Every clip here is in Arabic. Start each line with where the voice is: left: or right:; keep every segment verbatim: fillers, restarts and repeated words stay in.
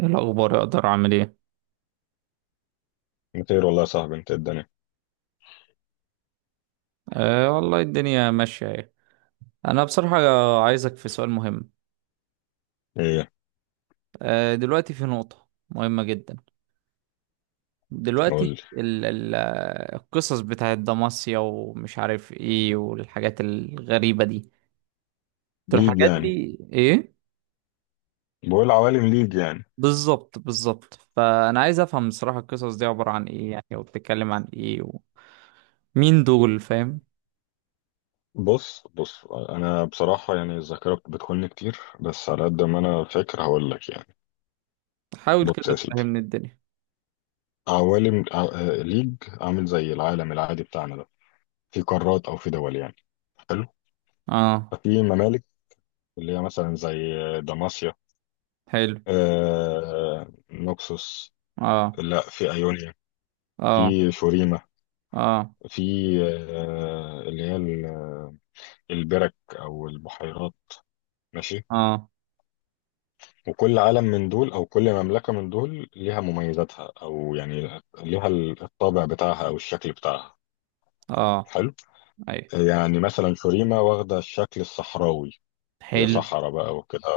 right: ايه الاخبار؟ اقدر اعمل ايه؟
left: مطير والله يا صاحبي انت الدنيا.
right: أه، والله الدنيا ماشيه اهي. انا بصراحه عايزك في سؤال مهم.
left: ايه؟
right: أه، دلوقتي في نقطه مهمه جدا.
left: قول
right: دلوقتي
left: لي.
right: ال ال القصص بتاعت دماسيا ومش عارف ايه، والحاجات الغريبه دي. طب
left: ليج
right: الحاجات
left: يعني؟
right: دي ايه؟
left: بقول عوالم ليج يعني.
right: بالظبط بالظبط، فانا عايز افهم بصراحه القصص دي عباره عن ايه يعني، وبتتكلم عن ايه؟ ومين دول، فاهم؟
left: بص بص انا بصراحة يعني الذاكرة بت- بتخوني كتير، بس على قد ما انا فاكر هقول لك يعني.
right: حاول
left: بص
right: كده
left: يا سيدي،
right: تفهمني الدنيا.
left: عوالم ع- آه، ليج عامل زي العالم العادي بتاعنا ده. في قارات او في دول يعني. حلو.
right: اه،
left: ففي ممالك اللي هي مثلا زي دماسيا،
right: حلو،
left: آه آه، نوكسوس،
right: اه،
left: لا، في ايونيا، في
right: اه،
left: شوريما،
right: اه،
left: في آه آه، اللي هي ال- آه، البرك او البحيرات. ماشي.
right: اه،
left: وكل عالم من دول او كل مملكة من دول ليها مميزاتها او يعني ليها الطابع بتاعها او الشكل بتاعها.
right: اه،
left: حلو.
right: ايوه،
left: يعني مثلا شوريما واخدة الشكل الصحراوي، هي
right: حلو.
left: صحراء بقى وكده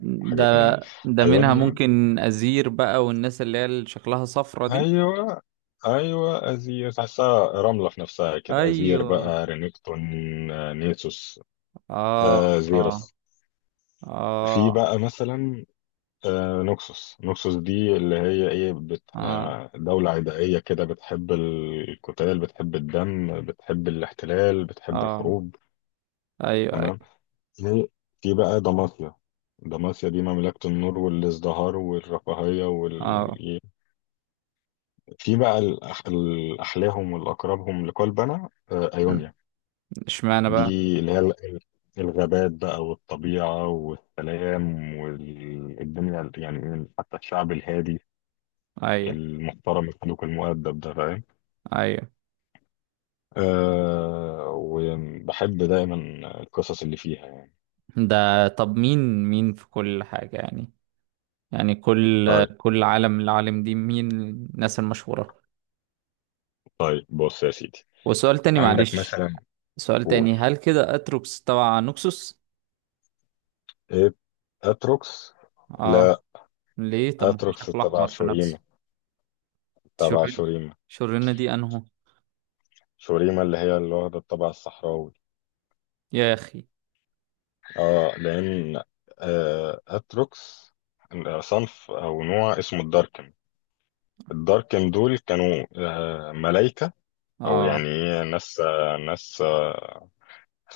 right: ده
left: وحاجات من دي.
right: ده منها
left: أيونيا.
right: ممكن أزير بقى، والناس اللي هي اللي شكلها صفرة دي.
left: أيوة. أيوة، أزير تحسها رملة في نفسها كده، أزير
right: ايوه،
left: بقى، رينكتون، آه، نيسوس،
right: اه،
left: آه
right: اه،
left: زيرس. في
right: اه،
left: بقى مثلا آه، نوكسوس. نوكسوس دي اللي هي ايه بت...
right: اه،
left: آه، دولة عدائية كده، بتحب القتال، بتحب الدم، بتحب الاحتلال، بتحب
right: اه،
left: الحروب.
right: ايوه،
left: تمام.
right: ايوه،
left: في في بقى دماسيا. دماسيا دي مملكة النور والازدهار والرفاهية
right: اه.
left: وال... في بقى الأح... الأحلاهم والأقربهم لقلبنا، آه،
right: مم.
left: أيونيا.
right: اشمعنى
left: دي
right: بقى؟
left: اللي هي ال- ال- الغابات بقى والطبيعة والسلام والدنيا، يعني حتى الشعب الهادي
right: ايوه،
left: المحترم الخلوق المؤدب ده، فاهم.
right: ايوه.
left: أه، وبحب دايما القصص اللي فيها يعني.
right: ده طب مين مين في كل حاجة يعني؟ يعني كل
left: طيب.
right: كل عالم، العالم دي مين الناس المشهورة؟
left: طيب بص يا سيدي،
right: وسؤال تاني
left: عندك
right: معلش.
left: مثلا.
right: سؤال
left: قول.
right: تاني، هل كده اتروكس تبع نوكسوس؟
left: ايه؟ اتروكس؟
right: اه.
left: لا،
right: ليه؟ طب ما هو
left: اتروكس
right: شكله
left: تبع
right: احمر في
left: شوريما،
right: نفسه.
left: تبع
right: شرين
left: شوريما.
right: شرينة دي انهو؟
left: شوريما اللي هي اللي واخدة الطابع الصحراوي.
right: يا اخي.
left: اه، لان آه اتروكس صنف او نوع اسمه الداركن. الداركن دول كانوا آه ملايكة، او يعني
right: اه،
left: إيه، ناس، آه ناس آه،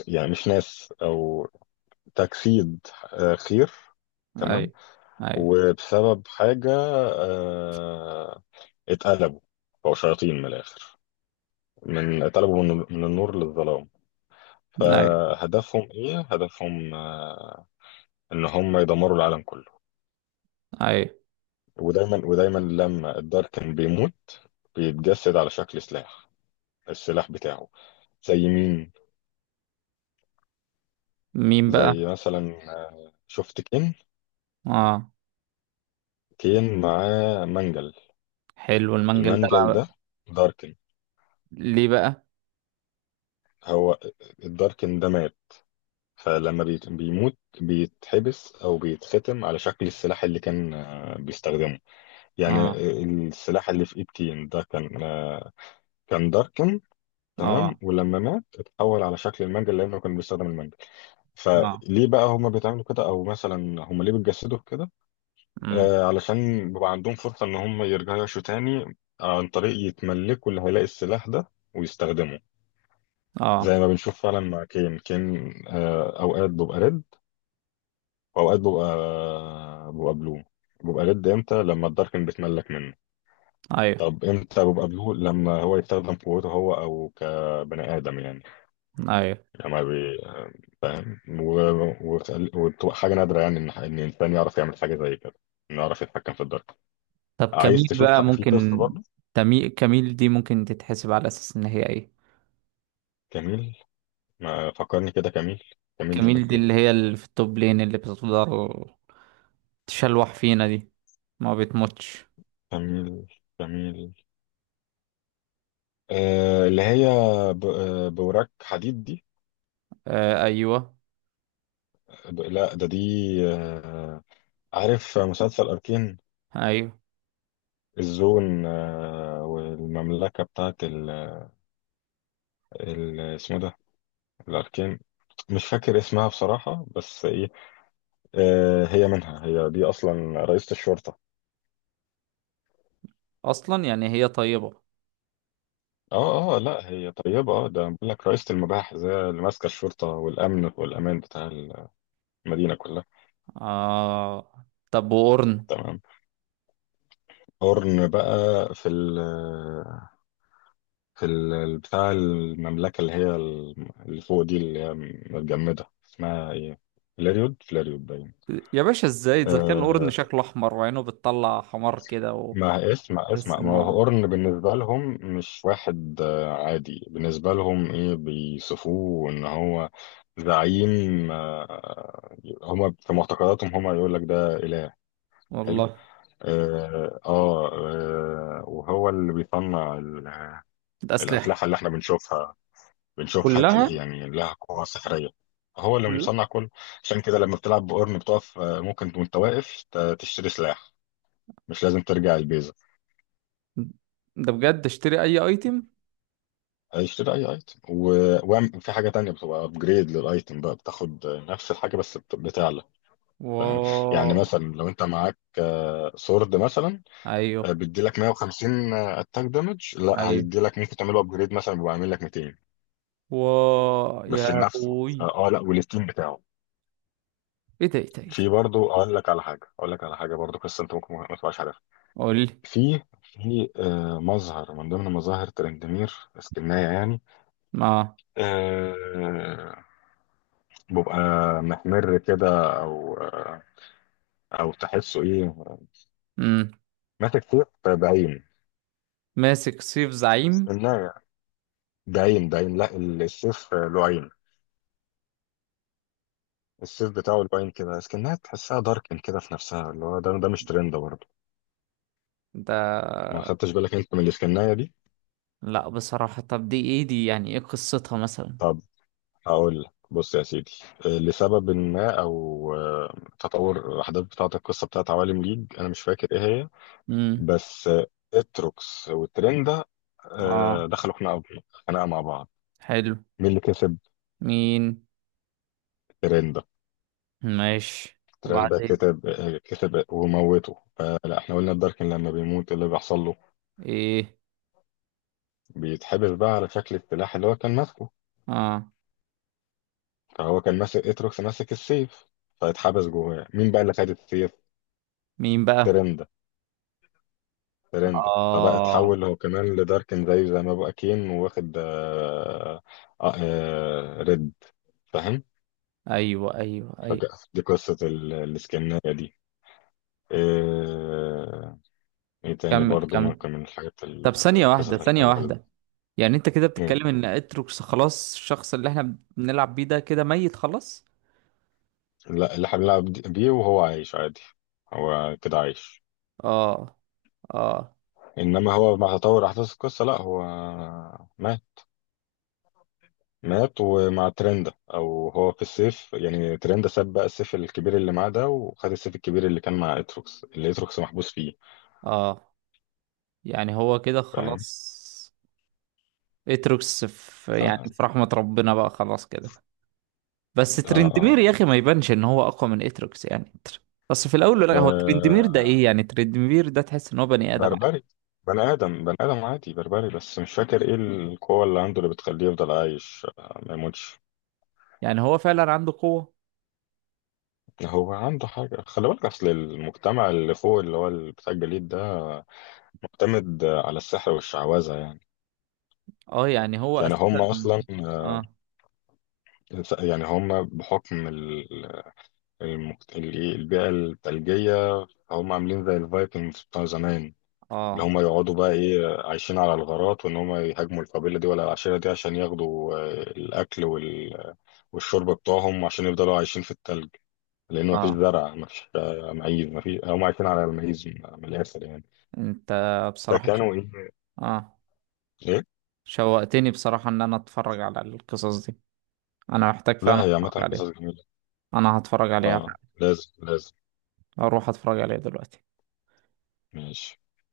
left: يعني مش ناس، او تجسيد، آه، خير.
right: اي،
left: تمام.
right: اي،
left: وبسبب حاجة آه، اتقلبوا، بقوا شياطين من الآخر. من اتقلبوا من من النور للظلام.
right: اي،
left: فهدفهم ايه؟ هدفهم آه، ان هم يدمروا العالم كله.
right: اي،
left: ودايما ودايما لما الداركن بيموت بيتجسد على شكل سلاح، السلاح بتاعه. زي مين؟
right: مين بقى؟
left: زي مثلا آه، شفت كين؟
right: اه،
left: كين معاه منجل.
right: حلو المنجل ده
left: المنجل ده
right: بقى.
left: داركن.
right: ليه بقى؟
left: هو الداركن ده مات، فلما بيت- بيموت بيتحبس او بيتختم على شكل السلاح اللي كان آه، بيستخدمه يعني.
right: اه،
left: السلاح اللي في ايد كين ده كان آه، كان داركن. تمام،
right: اه،
left: ولما مات اتحول على شكل المنجل لانه كان بيستخدم المنجل.
right: اه،
left: فليه بقى هما بيتعملوا كده، او مثلا هما ليه بيتجسدوا في كده؟
right: امم،
left: آه، علشان بيبقى عندهم فرصة ان هما يرجعوا يعيشوا تاني عن طريق يتملكوا اللي هيلاقي السلاح ده ويستخدمه.
right: اه،
left: زي ما بنشوف فعلا مع كين. كين آه، اوقات بيبقى ريد واوقات ببقى ببقى بلو. ببقى ريد امتى؟ لما الداركن بتملك منه.
right: ايوه،
left: طب امتى ببقى بلو؟ لما هو يستخدم قوته هو، او كبني ادم يعني.
right: ايوه.
left: لما بي... فاهم و... و... وبتبقى حاجه نادره يعني ان ان انسان يعرف يعمل حاجه زي كده، انه يعرف يتحكم في الدارك.
right: طب
left: عايز
right: كميل
left: تشوف
right: بقى
left: حق... في قصه
right: ممكن.
left: برضه؟
right: تمي... كميل دي ممكن تتحسب على اساس ان هي ايه؟
left: كميل، ما فكرني كده كميل. كميل دي
right: كميل
left: كانت
right: دي
left: ايه؟
right: اللي هي اللي في التوب لين، اللي بتقدر تشلوح فينا دي، ما بتموتش.
left: كميل كميل آه اللي هي ب... آه، بوراك حديد دي.
right: آه ايوه،
left: ب... لا، ده دي. آه، عارف مسلسل أركين؟
right: ايوه.
left: الزون آه، والمملكة بتاعت ال ال- اسمه ده، الأركين. مش فاكر اسمها بصراحة، بس إيه، آه، هي منها، هي دي أصلا رئيسة الشرطة.
right: اصلا يعني هي طيبة.
left: اه اه آه، لا، هي طيبة، اه، ده بقول لك رئيسة المباحث، هي اللي ماسكة الشرطة والأمن والأمان بتاع المدينة كلها.
right: آه، طب وقرن؟
left: تمام. هورن بقى. في ال في ال بتاع المملكة اللي هي ال- اللي فوق دي اللي هي متجمدة، اسمها ايه؟ فلاريود، فلاريود باين.
right: يا باشا، ازاي اذا كان قرن
left: آه،
right: شكله احمر، وعينه بتطلع حمار كده،
left: ما اسمع
right: وتحس
left: اسمع،
right: ان
left: ما
right: هو.
left: هو قرن بالنسبة لهم مش واحد آه، عادي بالنسبة لهم، ايه، بيصفوه ان هو زعيم آه، هما في معتقداتهم، هما يقول لك ده إله. حلو.
right: والله.
left: اه, آه آه، وهو اللي بيصنع ال-
right: ده اسلحه
left: الأسلحة اللي احنا بنشوفها. بنشوفها
right: كلها
left: تي- يعني لها قوة سحرية. هو اللي
right: كلها.
left: مصنع كل. عشان كده لما بتلعب بقرن بتقف آه، ممكن وانت واقف ت- تشتري سلاح، مش لازم ترجع البيز.
right: ده بجد اشتري اي ايتم.
left: هيشتري اي ايتم، و- وأعم- وفي حاجه تانية بتبقى ابجريد للايتم بقى، بتاخد نفس الحاجه بس بت- بتعلى. فاهم.
right: و
left: يعني مثلا لو انت معاك آه، سورد مثلا آه،
right: ايوه،
left: بيديلك مية وخمسين اتاك دامج، لا
right: ايوه.
left: هيديلك ممكن تعمله ابجريد مثلا بيبقى عامل لك ميتين.
right: و يا
left: بس لنفسه؟
right: ابوي،
left: اه، آه، لا، وللتيم بتاعه.
right: ايه ده، ايه ده، ايه
left: في
right: ده.
left: برضه اقول لك على حاجه، اقول لك على حاجه برضه، قصه انت ممكن ما تبقاش عارفها.
right: قول لي.
left: في في آه، مظهر من ضمن مظاهر ترندمير، اسكنايه يعني
right: ما
left: آه، بيبقى محمر كده، او او تحسه ايه،
right: امم
left: ماسك سيف بعين.
right: ماسك سيف زعيم.
left: اسكنها بعين بعين لا، السيف له عين. السيف بتاعه له عين كده، اسكنها تحسها داركن كده في نفسها، اللي هو ده ده مش ترند برضه؟
right: ده
left: ما خدتش بالك انت من الاسكنايه دي؟
right: لا بصراحه، طب دي ايه دي، يعني ايه قصتها مثلا؟
left: طب هقول لك، بص يا سيدي، لسبب ما او تطور الاحداث بتاعه القصه بتاعه عوالم ليج، انا مش فاكر ايه هي،
right: امم،
left: بس اتروكس والترند ده آه،
right: اه،
left: دخلوا خناقه، خناقه مع بعض.
right: حلو،
left: مين اللي كسب؟
right: مين؟
left: ترند.
right: ماشي،
left: ترند
right: وبعدين؟
left: كتب آه، كتب وموته. فلا احنا قلنا الداركن لما بيموت إيه اللي بيحصل له،
right: ايه؟
left: بيتحبس بقى على شكل السلاح اللي هو كان ماسكه.
right: اه،
left: فهو كان ماسك، اتروكس ماسك السيف، فاتحبس جواه. مين بقى اللي خد السيف؟
right: مين بقى؟
left: ترند. ترند فبقى
right: اه،
left: اتحول هو كمان لداركن، زيه زي ما بقى كين واخد آه آه آه ريد. فاهم.
right: ايوه، ايوه، ايوه،
left: فجأة دي قصة ال- الاسكناية دي. آه، ايه تاني
right: كمل
left: برضو
right: كمل.
left: ممكن من الحاجات ال-
right: طب ثانية واحدة،
left: القصص
right: ثانية
left: الحلوة.
right: واحدة. يعني انت كده بتتكلم ان اتروكس خلاص، الشخص اللي احنا بنلعب بيه ده كده ميت خلاص؟
left: لا، اللي هنلعب دي- بيه وهو عايش عادي، هو كده عايش.
right: اه، اه،
left: انما هو مع تطور احداث القصه لا، هو مات. مات، ومع ترند، او هو في السيف يعني، ترند ساب بقى السيف الكبير اللي معاه ده وخد السيف الكبير اللي كان مع اتروكس، اللي اتروكس محبوس فيه.
right: اه. يعني هو كده
left: فاهم.
right: خلاص؟ اتروكس في يعني
left: اه،
right: في رحمة ربنا بقى خلاص كده؟ بس
left: اه, آه.
right: ترندمير يا اخي ما يبانش ان هو اقوى من اتروكس، يعني تر- بس في الاول،
left: آه
right: لا هو ترندمير ده ايه
left: آه،
right: يعني؟ ترندمير ده تحس ان هو بني ادم.
left: بربري. بني ادم، بني ادم عادي بربري، بس مش فاكر ايه القوه اللي عنده اللي بتخليه يفضل عايش آه ما يموتش.
right: يعني هو فعلا عنده قوة؟
left: هو عنده حاجة، خلي بالك أصل المجتمع اللي فوق اللي هو اللي بتاع الجليد ده معتمد على السحر والشعوذة يعني.
right: اه، يعني هو
left: يعني
right: اساسا.
left: هم أصلا آه،
right: اه،
left: يعني هم بحكم ال- المجت- ال- إيه، البيئة الثلجية، هم عاملين زي الفايكنجز بتاع زمان، اللي
right: اه،
left: هم يقعدوا بقى إيه عايشين على الغارات، وإن هم يهاجموا القبيلة دي ولا العشيرة دي عشان ياخدوا آه، الأكل وال- والشرب بتوعهم عشان يفضلوا عايشين في الثلج. لأن مفيش
right: اه.
left: زرع، مفيش آه، معيز، مفيش، هم عايشين على المعيز من من الآخر يعني.
right: انت بصراحة شو-
left: فكانوا ايه.
right: اه،
left: ايه.
right: شوقتني بصراحة ان انا اتفرج على القصص دي. انا محتاج فعلا
left: لا هي عامة
right: اتفرج
left: قصص
right: عليها.
left: جميلة.
right: انا هتفرج عليها
left: اه
right: فعلا.
left: لازم لازم.
right: اروح اتفرج عليها دلوقتي.
left: ماشي.